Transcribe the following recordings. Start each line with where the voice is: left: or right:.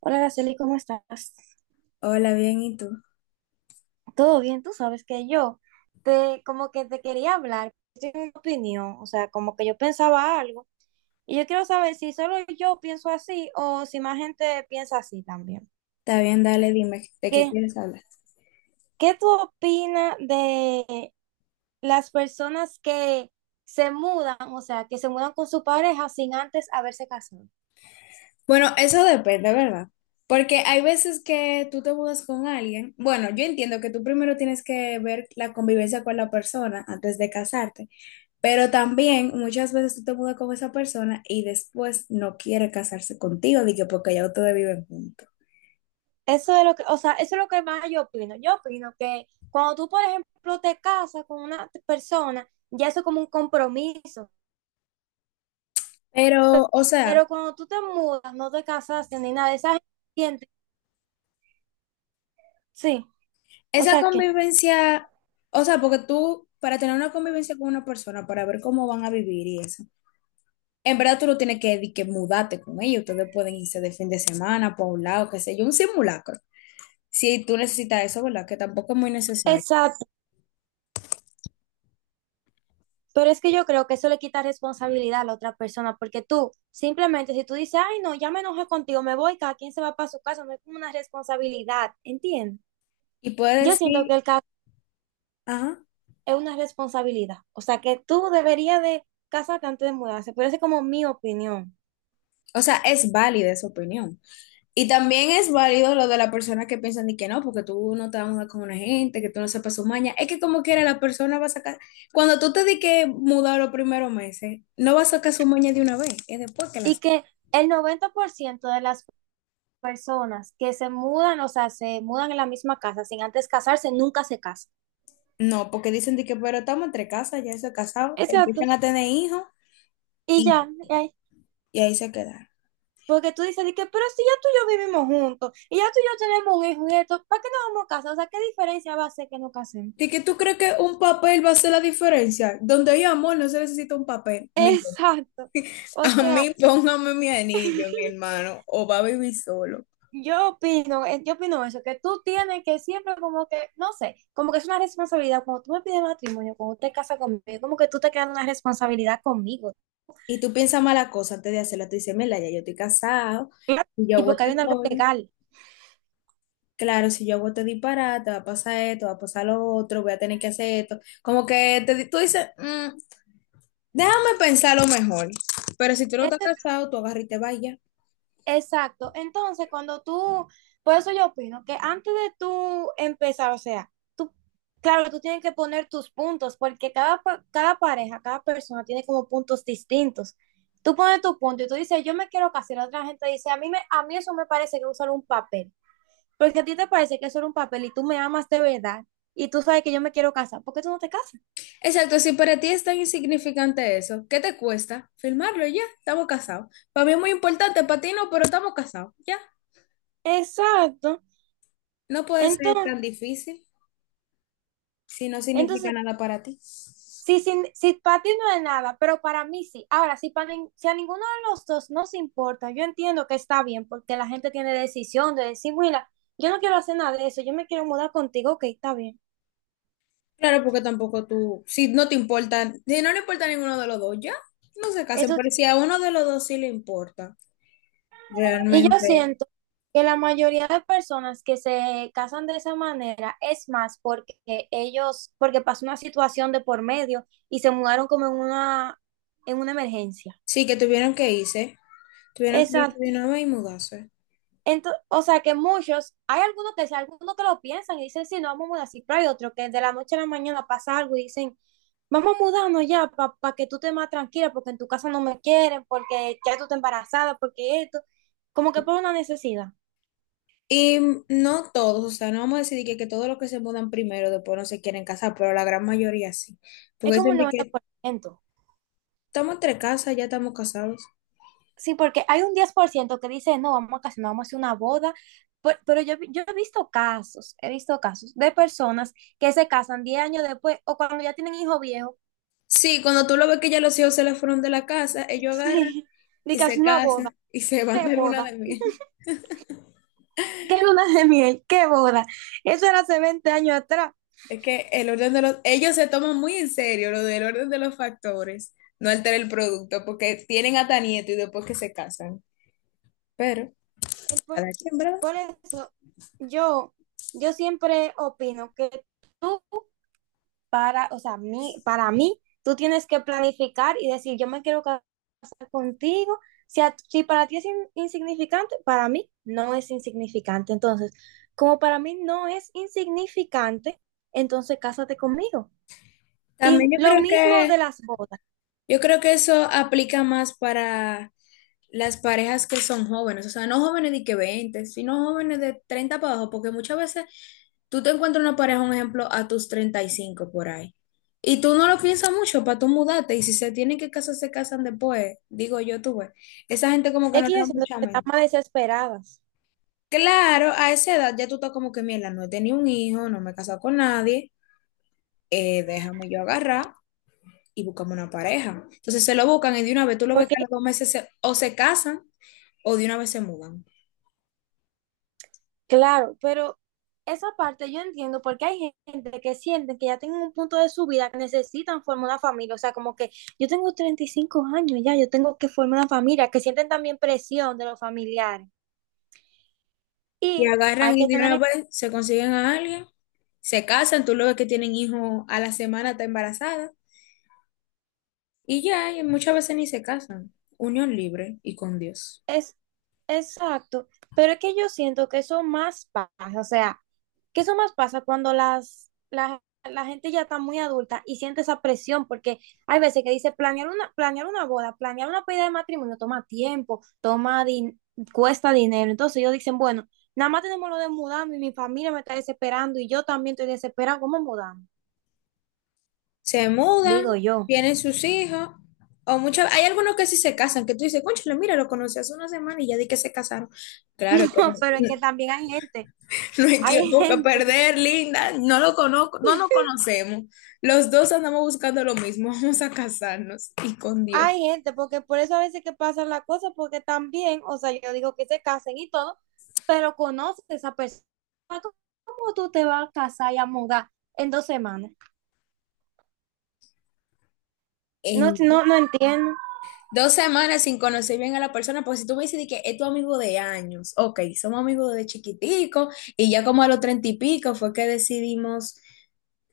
right: Hola, Araceli, ¿cómo estás?
left: Hola, bien, ¿y tú?
right: ¿Todo bien? Tú sabes que yo te como que te quería hablar, tengo una opinión, o sea, como que yo pensaba algo y yo quiero saber si solo yo pienso así o si más gente piensa así también.
left: Está bien, dale, dime, ¿de qué
right: ¿Qué,
left: quieres hablar?
right: qué tú opinas de las personas que se mudan, o sea, que se mudan con su pareja sin antes haberse casado?
left: Bueno, eso depende, ¿verdad? Porque hay veces que tú te mudas con alguien. Bueno, yo entiendo que tú primero tienes que ver la convivencia con la persona antes de casarte, pero también muchas veces tú te mudas con esa persona y después no quiere casarse contigo, de que porque ya ustedes viven juntos.
right: Eso es lo que, o sea, eso es lo que más yo opino. Yo opino que cuando tú, por ejemplo, te casas con una persona, ya eso es como un compromiso. Pero,
left: Pero, o sea,
right: pero cuando tú te mudas, no te casaste ni nada, esa gente siente- Sí. o
left: esa
right: sea que,
left: convivencia, o sea, porque tú, para tener una convivencia con una persona, para ver cómo van a vivir y eso. En verdad tú no tienes que, di que mudarte con ellos, ustedes pueden irse de fin de semana para un lado, qué sé yo, un simulacro. Si tú necesitas eso, ¿verdad? Que tampoco es muy necesario.
right: exacto. Pero es que yo creo que eso le quita responsabilidad a la otra persona, porque tú simplemente si tú dices, ay, no, ya me enojé contigo, me voy, cada quien se va para su casa, no es como una responsabilidad, ¿entiendes?
left: Y puedes
right: Yo siento que
left: decir,
right: el
left: ajá,
right: es una responsabilidad. O sea, que tú deberías de casarte antes de mudarse, pero esa es como mi opinión.
left: o sea, es válida esa opinión. Y también es válido lo de la persona que piensan de que no, porque tú no te vas a mudar con una gente, que tú no sepas su maña. Es que como quiera la persona va a sacar, cuando tú te di que mudar los primeros meses, no va a sacar su maña de una vez, es después que
right: Y
left: las...
right: que el 90% de las personas que se mudan, o sea, se mudan en la misma casa sin antes casarse, nunca se casan.
left: No, porque dicen de que, pero estamos entre casas, ya se casados,
right: Exacto.
left: empiezan a tener hijos.
right: Y
left: Y
right: ya, y ahí.
left: y ahí se quedaron.
right: Porque tú dices, de que, pero si ya tú y yo vivimos juntos, y ya tú y yo tenemos un hijo y esto, ¿para qué nos vamos a casar? O sea, ¿qué diferencia va a ser que nos casemos?
left: ¿De que tú crees que un papel va a hacer la diferencia? Donde hay amor, no se necesita un papel. Mire,
right: Exacto. O
left: a
right: sea,
left: mí póngame mi anillo, mi hermano, o va a vivir solo.
right: yo opino, yo opino eso, que tú tienes que siempre como que, no sé, como que es una responsabilidad. Cuando tú me pides matrimonio, cuando te casas conmigo, es como que tú te creas una responsabilidad conmigo.
left: Y tú piensas mala cosa antes de hacerla. Tú dices, mira, ya yo estoy casado,
right: Claro.
left: si yo
right: Y
left: hago
right: porque hay un
left: este
right: algo
left: coño,
right: legal.
left: claro, si yo hago este disparate, va a pasar esto, va a pasar lo otro, voy a tener que hacer esto. Como que te, di- tú dices, "Mm, déjame pensar lo mejor. Pero si tú no estás
right: Ente-
left: casado, tú agarras y te vayas.
right: exacto. Entonces, cuando tú, por eso yo opino que antes de tú empezar, o sea, tú, claro, tú tienes que poner tus puntos, porque cada, cada pareja, cada persona tiene como puntos distintos. Tú pones tu punto y tú dices, yo me quiero casar, y la otra gente dice, a mí eso me parece que es solo un papel. Porque a ti te parece que eso era un papel y tú me amas de verdad y tú sabes que yo me quiero casar, ¿por qué tú no te casas?
left: Exacto, si para ti es tan insignificante eso, ¿qué te cuesta? Firmarlo y ya, estamos casados. Para mí es muy importante, para ti no, pero estamos casados, ya.
right: Exacto.
left: No puede ser
right: Entonces,
left: tan difícil si no
right: entonces
left: significa nada para ti.
right: si, sin- si para ti no es nada, pero para mí sí. Ahora, si a ninguno de los dos no se importa, yo entiendo que está bien porque la gente tiene decisión de decir, mira, yo no quiero hacer nada de eso, yo me quiero mudar contigo, ok, está bien.
left: Claro, porque tampoco tú, si no te importa, si no le importa a ninguno de los dos, ya, no se casen,
right: Eso,
left: pero si a uno de los dos sí le importa,
right: y yo
left: realmente,
right: siento que la mayoría de personas que se casan de esa manera es más porque ellos, porque pasó una situación de por medio y se mudaron como en una emergencia.
left: sí que tuvieron que irse
right: Exacto.
left: de una vez y mudarse.
right: O sea que muchos, hay algunos que, sí, algunos que lo piensan y dicen, sí, no vamos a mudar, sí, pero hay otros que de la noche a la mañana pasa algo y dicen, vamos a mudarnos ya para que tú te más tranquila, porque en tu casa no me quieren, porque ya tú estás embarazada, porque esto, como que por una necesidad.
left: Y no todos, o sea, no vamos a decir que todos los que se mudan primero después no se quieren casar, pero la gran mayoría sí.
right: Es
left: Porque
right: como
left: dicen
right: el
left: de
right: noventa
left: que
right: por ciento
left: estamos entre casas, ya estamos casados.
right: Sí, porque hay un 10% que dice, no, vamos a casarnos, vamos a hacer una boda. Yo he visto casos de personas que se casan 10 años después o cuando ya tienen hijos viejos.
left: Sí, cuando tú lo ves que ya los hijos se le fueron de la casa, ellos agarran
right: Sí, de
left: y
right: que hace
left: se
right: una
left: casan y se van de luna
right: boda,
left: de miel.
right: qué luna de miel, qué boda. Eso era hace 20 años atrás.
left: Es que el orden de los, ellos se toman muy en serio lo del orden de los factores, no altera el producto, porque tienen hasta nieto y después que se casan. Pero,
right: El Por,
left: cada quien, ¿verdad?
right: por eso yo, yo siempre opino que tú para, o sea, mí, para mí, tú tienes que planificar y decir, yo me quiero casar contigo. Si, si para ti es insignificante, para mí no es insignificante. Entonces, como para mí no es insignificante, entonces cásate conmigo. Y
left: También
right: lo mismo de las bodas.
left: yo creo que eso aplica más para las parejas que son jóvenes, o sea, no jóvenes de que 20, sino jóvenes de 30 para abajo, porque muchas veces tú te encuentras una pareja, un ejemplo, a tus 35 por ahí, y tú no lo piensas mucho para tú mudarte, y si se tienen que casar, se casan después, digo yo, tú ves, esa gente como que
right: Es
left: no
right: que
left: le
right: yo
left: da
right: siento
left: mucha
right: que
left: mente.
right: estamos desesperadas,
left: Claro, a esa edad ya tú estás como que, mierda, no he tenido un hijo, no me he casado con nadie, déjame yo agarrar y buscamos una pareja. Entonces se lo buscan y de una vez tú lo ves que
right: porque
left: a los 2 meses o se casan o de una vez se mudan.
right: claro, pero esa parte yo entiendo porque hay gente que sienten que ya tienen un punto de su vida que necesitan formar una familia, o sea, como que yo tengo 35 años ya, yo tengo que formar una familia, que sienten también presión de los familiares.
left: Y
right: Y hay
left: agarran y
right: que
left: de una
right: tener
left: vez se consiguen a alguien, se casan, tú lo ves que tienen hijos a la semana, está embarazada, y ya, y muchas veces ni se casan. Unión libre y con Dios.
right: es exacto, pero es que yo siento que eso más pasa, o sea, que eso más pasa cuando la gente ya está muy adulta y siente esa presión, porque hay veces que dice planear una boda, planear una pedida de matrimonio toma tiempo, cuesta dinero. Entonces ellos dicen, bueno, nada más tenemos lo de mudarme y mi familia me está desesperando y yo también estoy desesperada, ¿cómo mudarme?
left: Se mudan,
right: Digo yo,
left: tienen sus hijos, o muchas, hay algunos que sí se casan, que tú dices, cónchale, mira, lo conocí hace una semana y ya di que se casaron. Claro que no,
right: pero es que también hay gente,
left: no hay
right: hay
left: tiempo que
right: gente.
left: perder, linda, no lo conozco, no nos conocemos. Los dos andamos buscando lo mismo, vamos a casarnos y con Dios.
right: Hay gente, porque por eso a veces que pasa la cosa, porque también, o sea, yo digo que se casen y todo, pero conoces a esa persona, ¿cómo tú te vas a casar y a mudar en 2 semanas? No, no, no entiendo.
left: 2 semanas sin conocer bien a la persona, porque si tú me dices de que es tu amigo de años, ok, somos amigos de chiquitico y ya como a los 30 y pico fue que decidimos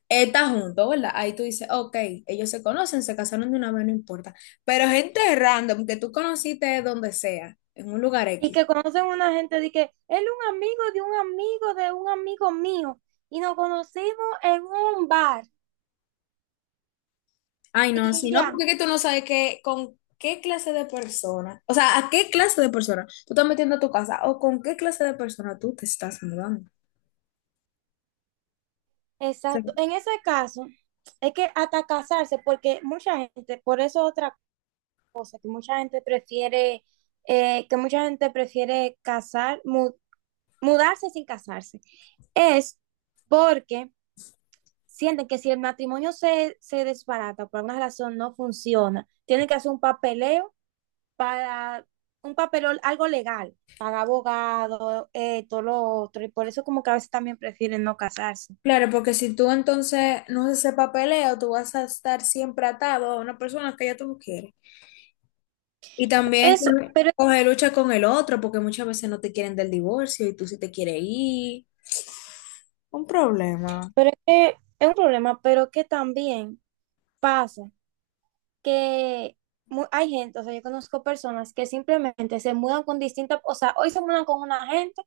left: estar juntos, ¿verdad? Ahí tú dices, ok, ellos se conocen, se casaron de una vez, no importa. Pero gente random que tú conociste donde sea, en un lugar
right: Y
left: X.
right: que conocen una gente de que él es un amigo de un amigo de un amigo mío y nos conocimos en un bar
left: Ay, no,
right: y
left: si no,
right: ya,
left: porque es que tú no sabes qué, con qué clase de persona, o sea, a qué clase de persona tú estás metiendo a tu casa o con qué clase de persona tú te estás mudando.
right: exacto. En ese caso, es que hasta casarse, porque mucha gente, por eso otra cosa, que mucha gente prefiere, que mucha gente prefiere mudarse sin casarse, es porque sienten que si el matrimonio se desbarata por alguna razón, no funciona, tienen que hacer un papeleo para, un papeleo, algo legal, para abogado, todo lo otro, y por eso como que a veces también prefieren no casarse.
left: Claro, porque si tú entonces no haces ese papeleo, tú vas a estar siempre atado a una persona que ya tú no quieres. Y también
right: Es,
left: coge
right: pero,
left: coge lucha con el otro, porque muchas veces no te quieren del divorcio y tú sí te quieres ir. Un problema.
right: pero es que es un problema, pero que también pasa que hay gente, o sea, yo conozco personas que simplemente se mudan con distintas, o sea, hoy se mudan con una gente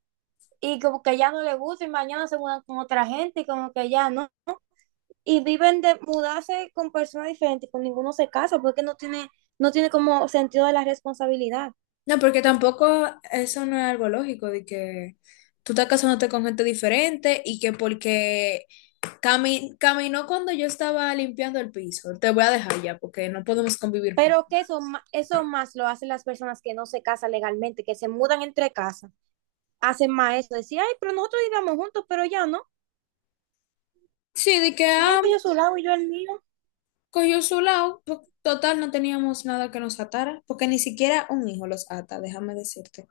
right: y como que ya no le gusta y mañana se mudan con otra gente y como que ya no. Y viven de mudarse con personas diferentes, con ninguno se casa porque no tiene, no tiene como sentido de la responsabilidad.
left: No, porque tampoco eso no es algo lógico, de que tú estás casándote con gente diferente y que porque caminó cuando yo estaba limpiando el piso, te voy a dejar ya, porque no podemos convivir juntos.
right: Pero que eso, eso más lo hacen las personas que no se casan legalmente, que se mudan entre casas, hacen más eso, decir, ay, pero nosotros vivíamos juntos, pero ya no,
left: Sí, de que,
right: ya
left: ah,
right: él cogió su lado y yo el mío.
left: cogió su lado, total, no teníamos nada que nos atara, porque ni siquiera un hijo los ata, déjame decirte,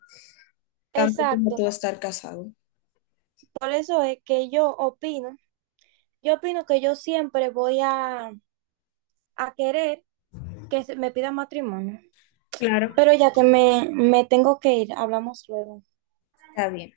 left: tanto como
right: Exacto.
left: tú estar casado.
right: Por eso es que yo opino que yo siempre voy a querer que me pidan matrimonio.
left: Claro.
right: Pero ya que me tengo que ir, hablamos luego.
left: Está bien.